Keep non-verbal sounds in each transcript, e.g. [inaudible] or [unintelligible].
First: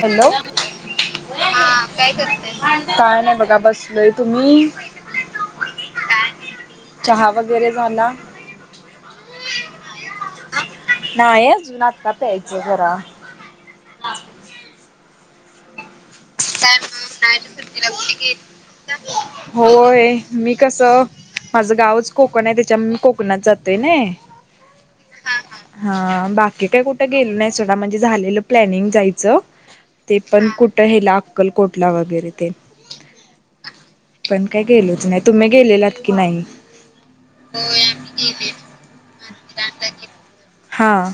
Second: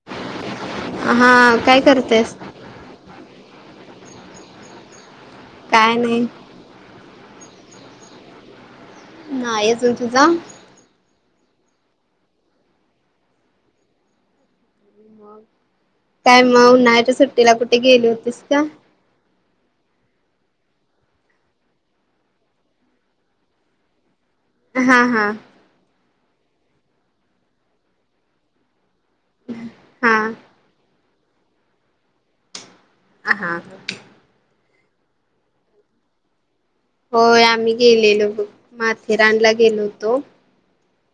Hello हा काय करतेस करते काय ना बघा बसलोय तुम्ही काय नाही चहा वगैरे झाला नाही अजून तुझा नाही अजून आता प्यायच जरा काय मग उन्हाळच्या सुट्टीला कुठे गेली होतीस का होय मी कसं माझं गावच कोकण आहे त्याच्या मी कोकणात जातोय ना हा हा बाकी काही कुठ गेलो नाही सोडा म्हणजे झालेलं प्लनिंग जायचं ते हा पण कुठ हेला अक्कलकोट ला वगैरे ते अ हा पण काय गेलोच नाही तुम्ही गेलेलात की नाही आम्ही होय गेलेलो आम्ही बघ माथेरानला गेले गेलो आता गे होतो हां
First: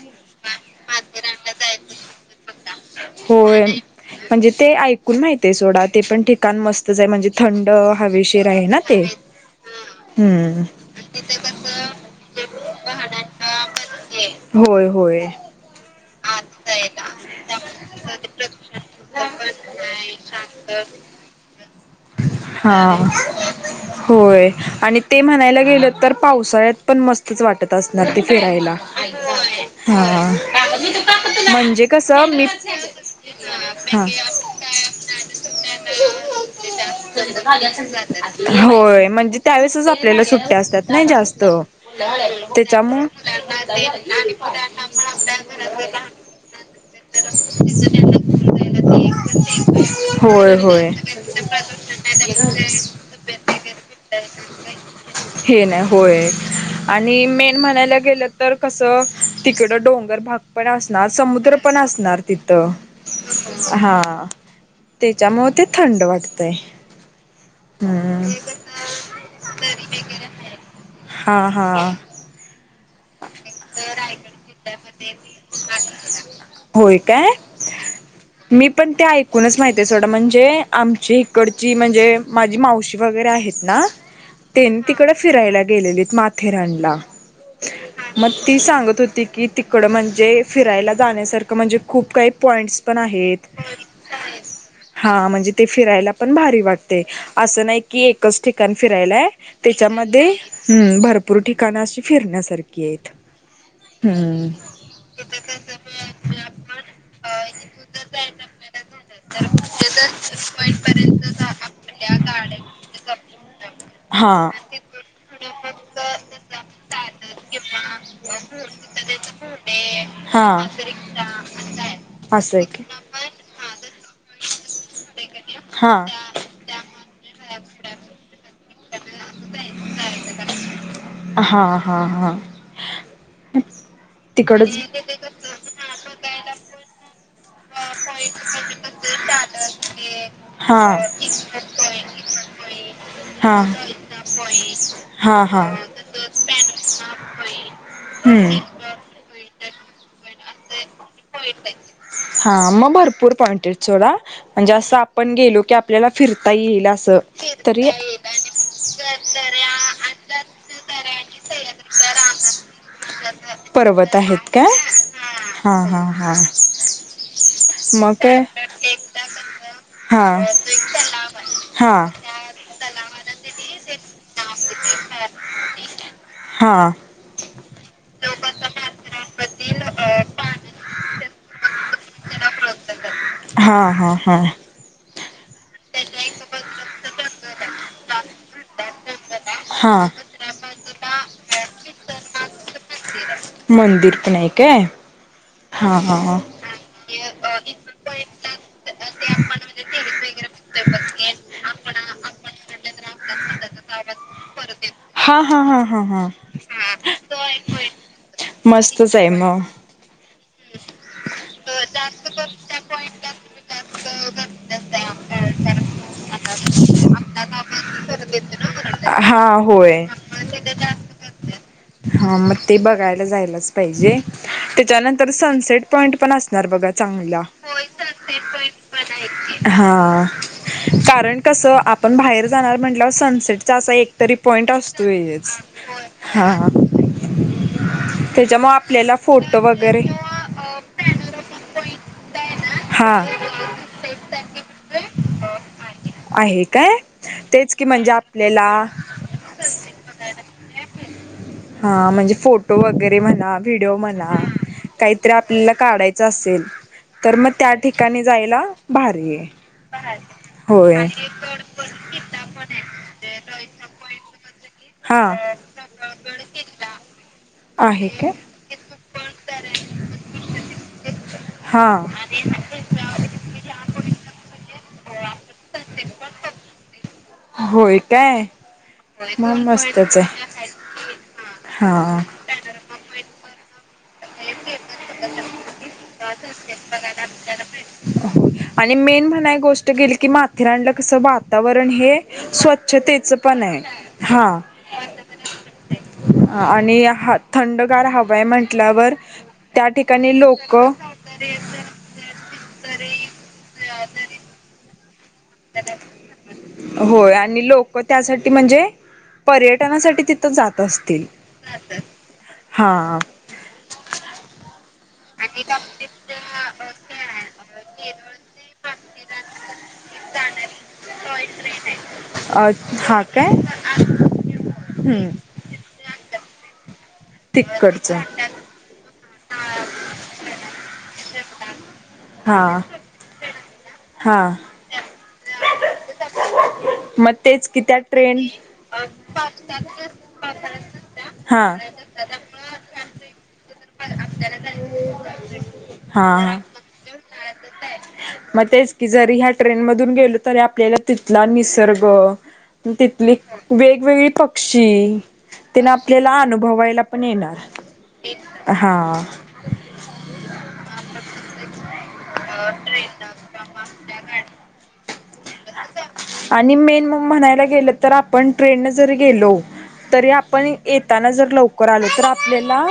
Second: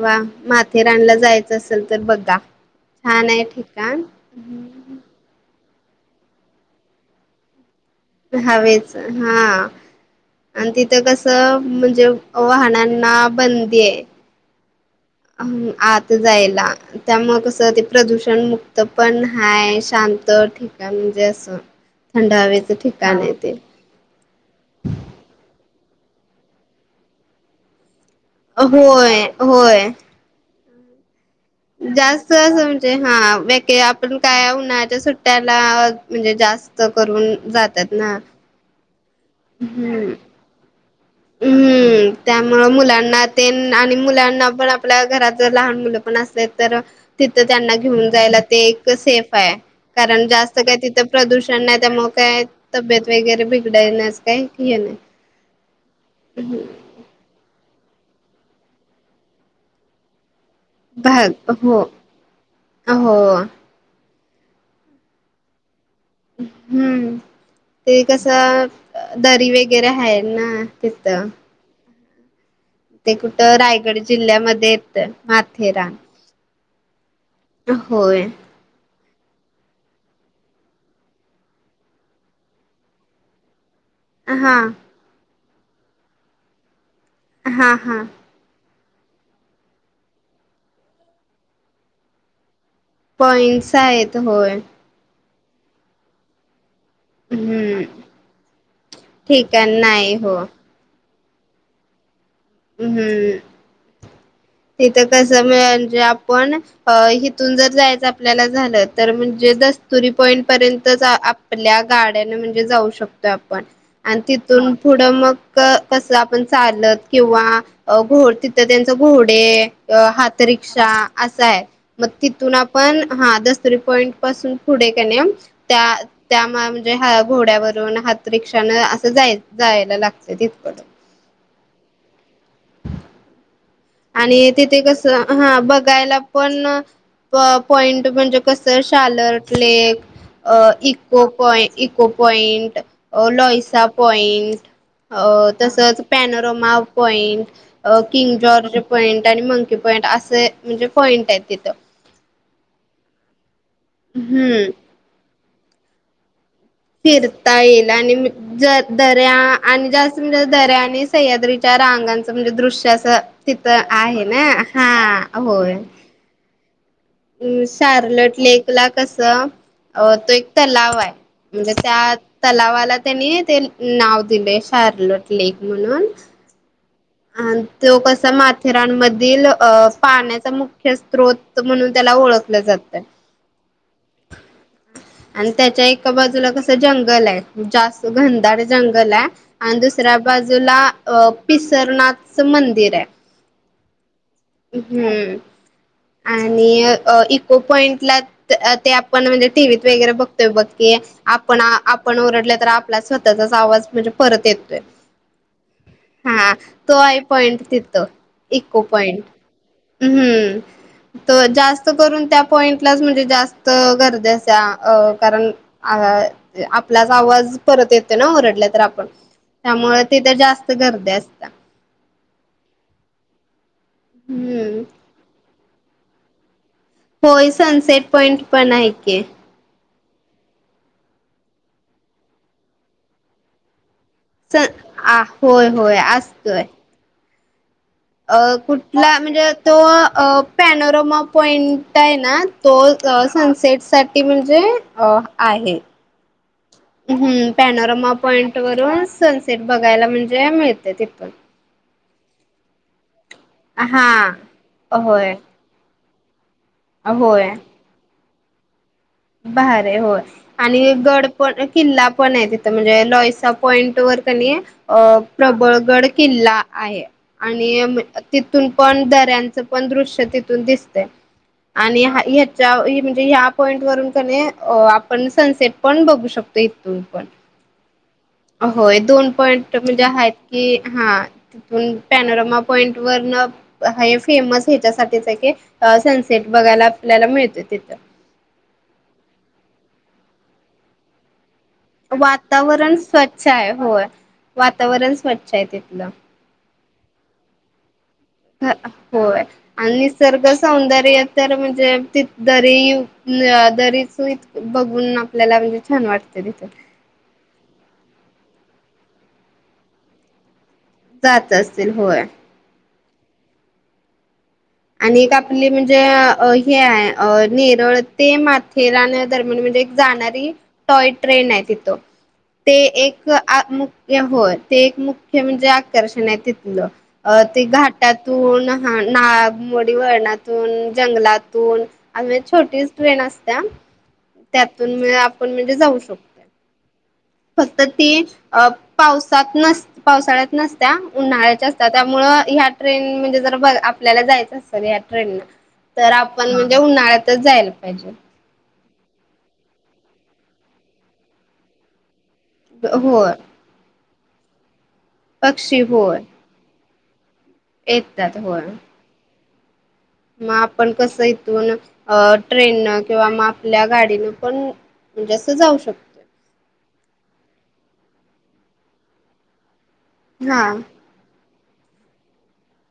वा माथेरानला जायचं असेल तर बघा आहे होय ठिकाण म्हणजे ते ऐकून माहित आहे सोडा ते पण ठिकाण मस्तच आहे म्हणजे थंड हवेशीर आहे ना हवेच ते हा हम्म आणि तिथं कसं म्हणजे वाहनांना बंदी आहे होय होय आता जायला त्यामुळे कसं ते प्रदूषण मुक्त पण हा शांत ठिकाण म्हणजे असं थंड हवेचं हा ठिकाण आहे ते होय आणि ते म्हणायला गेलं तर पावसाळ्यात पण मस्तच वाटत असणार ते फिरायला होय होय हा ह जास्त असं म्हणजे हा हा आपण काय उन्हाळ्याच्या सुट्ट्याला म्हणजे जास्त करून जातात ना होय म्हणजे त्यावेळेसच हम्म आपल्याला सुट्ट्या असतात नाही जास्त हम्म त्यामुळं त्याचा मूळ मुलांना तेन आणि तथ घेऊत होय होय थ प्रदूषण नाही त्यामुळे काय तब्येत वगैरे बिघडायण्यास काही हे नाही हे नाही होय आणि मेन म्हणायला गेलं तर कस तिकड डोंगर भाग पण असणार भाग समुद्र पण हो असणार तिथं हो हा त्याच्यामुळे ते थंड वाटतय हम्म ते हम्म कसं दरी वगैरे आहे ना तिथं हा हा ते कुठं रायगड जिल्ह्यामध्ये येतं माथेरान होय काय होय मी पण ते ऐक ूुणच माहिती आहे सोडं म्हणजे आमची इकडची म्हणजे माझी मावशी वगैरे आहेत ना हा तेनी तिकडं फिरायला गेलेले माथेरानला हा हा मग ती सांग होती की तिकडं म्हणजे फिरायला जाण्यासारखं म्हणजे खूप काही पॉईंट्स पण आहेत पॉइंट्स आहेत होय हा म्हणजे ते फिरायला पण भारी वाट अस नाही हम्म क एकच ठिकाण फिरायला ठिकाण नाही त्याच्यामध्ये हो हम भरपूर र ठिकाणाशी फिरण्यास हम् हम् तथ कस म्हणजे आपण अ हीतुनजर जायचं आपल्याला झालं तर म्हणजे दस्तुरी पॉईंट पर्यंत आपल्या गाड्यान म्हणजे जाऊ शकतो आपण आणि हा तिथून पुढं मग कस आपण चालत किं किवा घ तिथं त्यांचा घोडे हा हातरिक्षा असा आहे मग तिथून असं आहे की आपण हा दसरी पॉईंट पासून पुढे करणे त्या हा त्या म्हणजे घोड्यावरून हातिक् जायला लागतं तथकड हा हा हा आणि तिकडच तिथे कस हा बघायला पण पॉइंट म्हणजे कसं शालट लेक हा इको पॉईंट इको पॉइंट हा लईसा पॉइंट अ हा हा तसच पॅनोरोमा पॉइंट किंग हम्म जॉर्ज पॉईंट आणि मंकी पॉईंट असे म्हणजे पॉईंट आहे तिथं हा मग भरपूर पॉइंटेड चोड हम्म म्हणजे असं आपण गेलो की आपल्याला फिरतो फिरता येईल आणि ज दर्या आणि जास्त म्हणजे दर्या आणि सह्याद्रीच्या रांगांच म्हणजे दृश्य अस तिथ पर्वत आहे ना आहेत काय हा हा हा हा अ् मग शार्लट काय लेक ला कस हा तो एक तलाव आहे म्हणजे हा त्या तलावाला त्यानी ते नाव दिले शारलोट लेक म्हणून हा अ तो कसा माथेरानमधील अ पाण्याचा मुख्य स््रोत म्हणून त्याला ओळखलं जातय हां हां हां आणि त्याच्या एका बाजूला कस जंगल आहे जास्त घनदार जंगल आहे आणि हा दुसऱ्या बा बाजूला पिसरनाथच मंदिर आहे मंदिर पण आहे काय हम्म हा हा आणि इको पॉइंटला ते आपण म्हणजे टीव्त वगैरे बघतोय बघो की आपण आपण ओरडले तर आपला स्वतःचाच आवाज म्हणजे परत येतोय हा हा हा हा तो आय पॉइंट तिथं इको मस्तच पॉइंट आहे मग. हम् हम्म तर जास्त करून त्या पॉईंटला म्हणजे जास्त गरजेच्या कारण अ आपलाच आवाज परत येतो ना ओरडला तर आपण हा होय. त्यामुळे तिथे जास्त गर्दी असत हा मग ते बघायला जायलाच पाहिजे हम्म. त्याच्यानंतर सनसेट पॉंट पण अस बघ चांग होय सनसेट पॉइंट पण आहे की कारण कस आपण बाहेर जाणार म्हटलंवर सनसेटचा असा एक तरी स पॉइंट आ असतोच होय होय हा असतोय. अ त्याच्यामुळे कुठला आपल्याला म्हणजे फोटो तो वगैरे पॅनोरोमा पॉइंट आहे ना तो अ हा सनसेट साठी म्हणजे अ आहे हेठी काय हम्म तेच की म्हणजे पॅनोरमा पॉइंट आपल्याला वरून सनसेट बघायला म्हणजे मिळते तिथून हा म्हणजे फोटो वगैरे म्हणा व्हिडिओ हा म्हणा काहीतरी होय आपल्याला काढायचं असेल तर मग होय त्या ठिकाणी जायला बाारी ये अे हो आणि गड पण किल्ला पण आहे तिथ म्हणजे लॉईसा पॉईंट वर कणी अ हा प्रबळगड किल्ला आहे आणि आहे काय तिथून पण दऱ्यांचं पण [inaudible] हा आपण सनसेट पण बघू शकतो इथून पण होय काय होय दोन मग पॉइंट म्हणजे मस्तच आहेत आहे की हा तिथून हा पॅनरमा पॉइंट वरन हे फेमस ह्याच्यासाठीच की सनसेट बघायला आपल्याला मिळत तिथं आणि मेन म्हणाय गोष्ट गेली की माथेरानला कसं बह वातावरण हे वातावरण स्वच्छतेच स्वच्छ पण आहे. होय हा वातावरण स्वच्छ आहे तिथलं आणि हा थंडगार हव्या होय आणि निसर्ग लोक सौंदर्य तर म्हणजे ती दरी [unintelligible] छान वाटते तिथे होय आणि लोक त्यासाठी म्हणजे पर्यटनासाठी तिथ जात असतील जात असतील होय हां आणि एक आपली म्हणजे हे आहे अ नेरळ ते माथेरानधर्मण म्हणजे जाणारी टॉय ट्रेन आहे तिथ अ ते हा एक काय मुख्य हो ते एक हम्म मुख्य म्हणजे आकर्षण आहे तिथलं अ ते तिकडचं घाटातून हा ना मोडी वळणातून जंगलातून अवगी हा छोटीच ट्रेन असत्या हा त्यातून आपण म्हणजे जाऊ शकतो. म ते फक्त ती अ पावसात नस पावसाळ्यात नसत्या हा उन्हाळ्याच्या असत्या त्यामुळ ह्या ट्रेन म्हणजे जरा आपल्याला जायचं असेल या ट्रेन न तर हा आपण हा म्हणजे उन्हाळ्यातच जायला पाहिजे कि जरी ह्या ट्रेन मधून गेलो तरी आपल्याला तिथला निसर्ग होय तिथली वेगवेगळी पक्षी पक्षी तीन होय आपल्याला अनुभवायला होय [unintelligible] हं मग आपण कसं इथून अ ट्रेननं किंवा म आपल्या गाडीनं पण असं जाऊ शकतो आणि मेन मग म्हणायला गेलं तर आपण ट्रेन न जरी गेलो तरी आपण हा येताना जर लवकर आलो तर आपल्याला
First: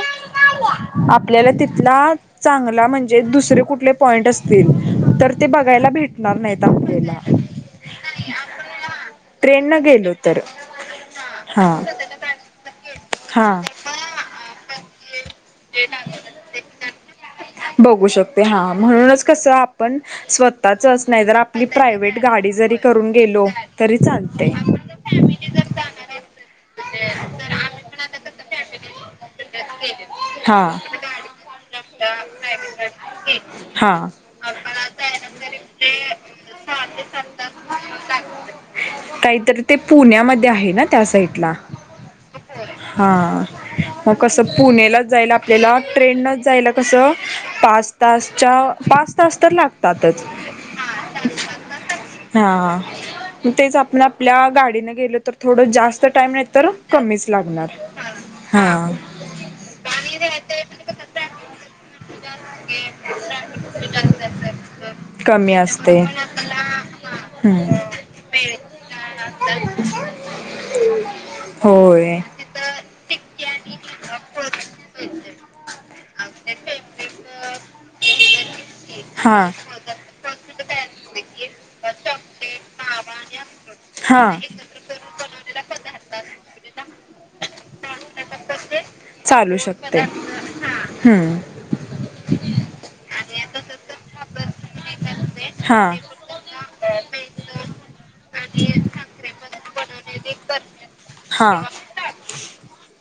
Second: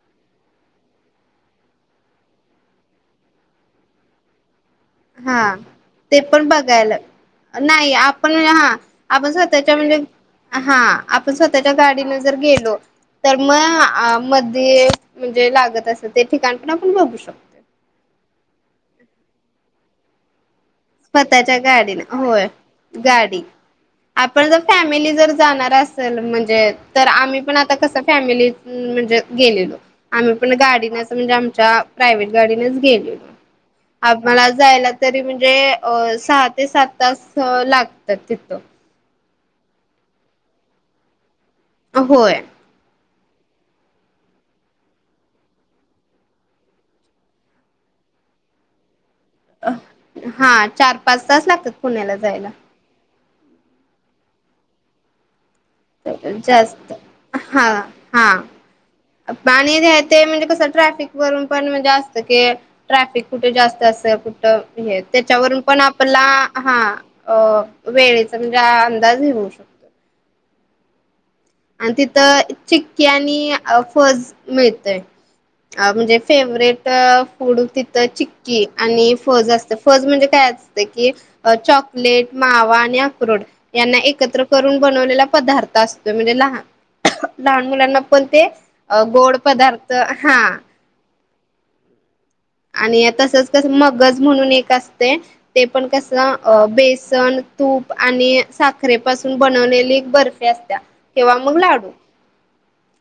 आपल्याला तिथला चांगला म्हणजे दुसरे कुठले पॉइंट असतील तर ते हा बघायला ते भेटणार पण नाहीत बघायला आपल्याला नाही आपण म्हणे हा आपण ट्रेन स्वतःच्या न म्हणजे गेलो तर हा आपण हा स्वतःच्या गाडीन जर गेलो तर हा मग मध्ये म्हणजे लागत अस ते ठिकाण पण आपण बघू शकतो बघू शकते हा म्हणूनच कसं आपण स्व आताच नाही ज स्वतःच्या आपली गाडीने प्रायव्ट होय गाडी जरी करून गाडी गेलो तरी चालते कार असल म्हणजे तर आम्ही पण आता कसं फॅमिली म्हणजे गेलेलो आम्ही पण हा. गाडीन अस म्हणजे आमच्या प्रायव्ट गाडीनेच गेलो हा आम्हाला जायला तरी म्हणजे अ सहा ते सात तास लागतात तिथं तर ते पुण्यामध्ये आहे ना त्या साईडला अ होय हां मग कसं पुणेलाच जायला आपल्याला ट्रेननच जायला कसं पाच तासच्या पाच तास तर लागतातच हा चार पाच तास लागतात पुण्याला जायला हा मग तेच आपण आपल्या गाडीनं गेलो तर थोडं जास्त टाईम नाही तर जास्त कमीच लागणार हा पाणी ते म्हणजे कसं ट्रॅफिक वरून पण म्हणजे असत क ट्रॅफिक कुठे जास्त असं कुट कमी त्याच्यावरून पण असते आपला हा हम्म वेल समजा अंदाज घेउ शकतो [inaudible] आणि तिथं चिक्की आणि फज मिळतय अ म्हणजे फेवरेट फूड तिथं चिक्की आणि हा फज असतं फज म्हणजे काय कि चॉकलेट मावा आणि अक्रोड ह्यांना हा एकत्र करून बनवलेला पदार्थ [unintelligible] असत म्हणे लहान मुलांना पण ते गोड पदार्थ हा हां आणि तसच कस मगज म्हणून एक असते ते हा पण कस बेसन तूप आणि साखरेपासून बनवलेली एक बर्फी असत्या तेव्हा मग हा लाडू [inaudible]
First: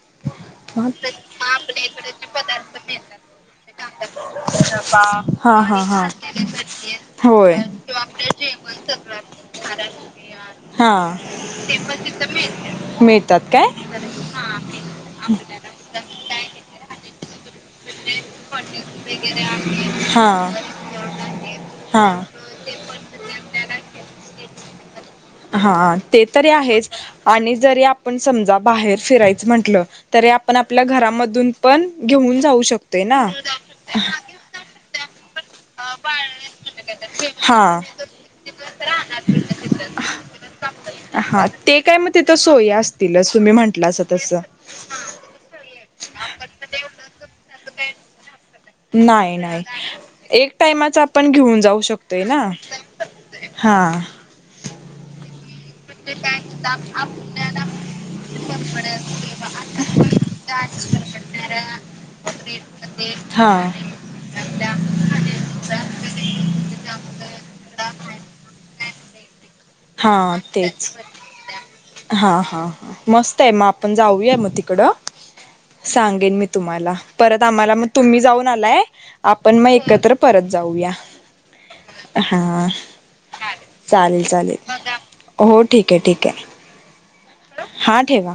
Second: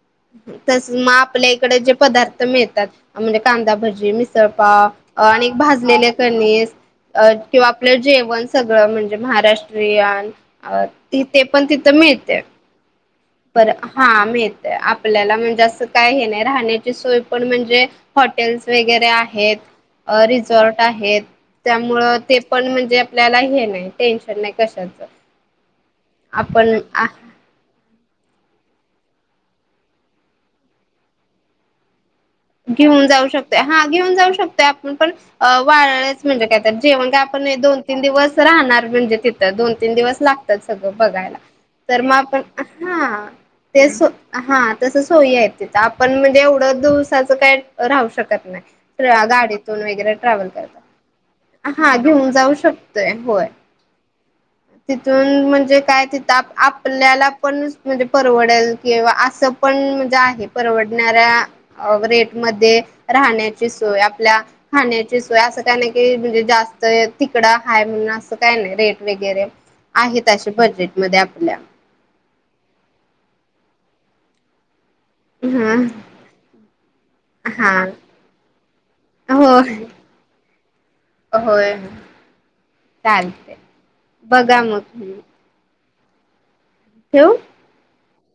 तस मग आपल्या इकडे जे पदार्थ मिळतात म्हणजे कांदा भजी मिसळपाव आणि हा हा भाजलेले हा कनीस अ होय. किंवा आपलं जेवण सगळं म्हणजे महाराष्ट्रीयन ते पण तिथं तीथ मिळत्यात बरं हा माहितय आपल्याला म्हणजे असं काय हे नाही राहण्याची सोय पण म्हणजे हॉटेल्स वगैरे आहेत हा. रिसॉर्ट आहेत त्यामुळं हा. ते पण म्हणजे आपल्याला हे नाही टेन्शन नाही कशाचं हा ते तरी आपण आहेच आणि ज आपण समजा बाहेर फिरायच म्हटल तरी आपण आपल्या घरामधून पण घेऊन जाऊ शकतोय घेऊन जाऊ ना. शकतोय हा घेऊन जाऊ शकतोय आपण पण वाळयच म्हणजे कायत जेवण का आपण दोन हा. तीन दिवस राहणार म्हणजे तिथं दोन तीन दिवस लागतात सगळं बघायला हा ते काय मग सोयी हा असतीलच तुम्ही ते म्हंटलासा तस. हा तस सोय त आपण म्हणजे एवढं काय राहू शकत नाही नाही नाही गाडीतून वगैरे ट्रॅव्हल एक करता टाइमच आपण घेऊन जाऊ हा शकतोय घेऊन ना जाऊ शकतोय होय हा हा तिथून म्हण काय तिथ आपल्याला पण म्हणजे परवडेल किंवा असं पण म्हणजे आहे परवड वडणाऱ्या रेट मध्ये राहण्याची हा. सोय आपल्या खाण्याची सोय असं काही नाही की म्हणजे जास्त तिकड हाय म्हणून असं काय नाही रेट वगैरे हा आहेत अशे तेच बजेटमध्ये आपल्या हा हा मस्त आहे म आपण जाऊया मग तिकडं हम् सांगेन मी तुम्हाला परत आम्हाला मग तुम्ही जाऊन आलाय हा आपण मग होय एकत्र परत जाऊया होय हा चालते चालेल चालेल बघा मग हो ठीक आहे ठीक आहे ठेवू हा ठेवा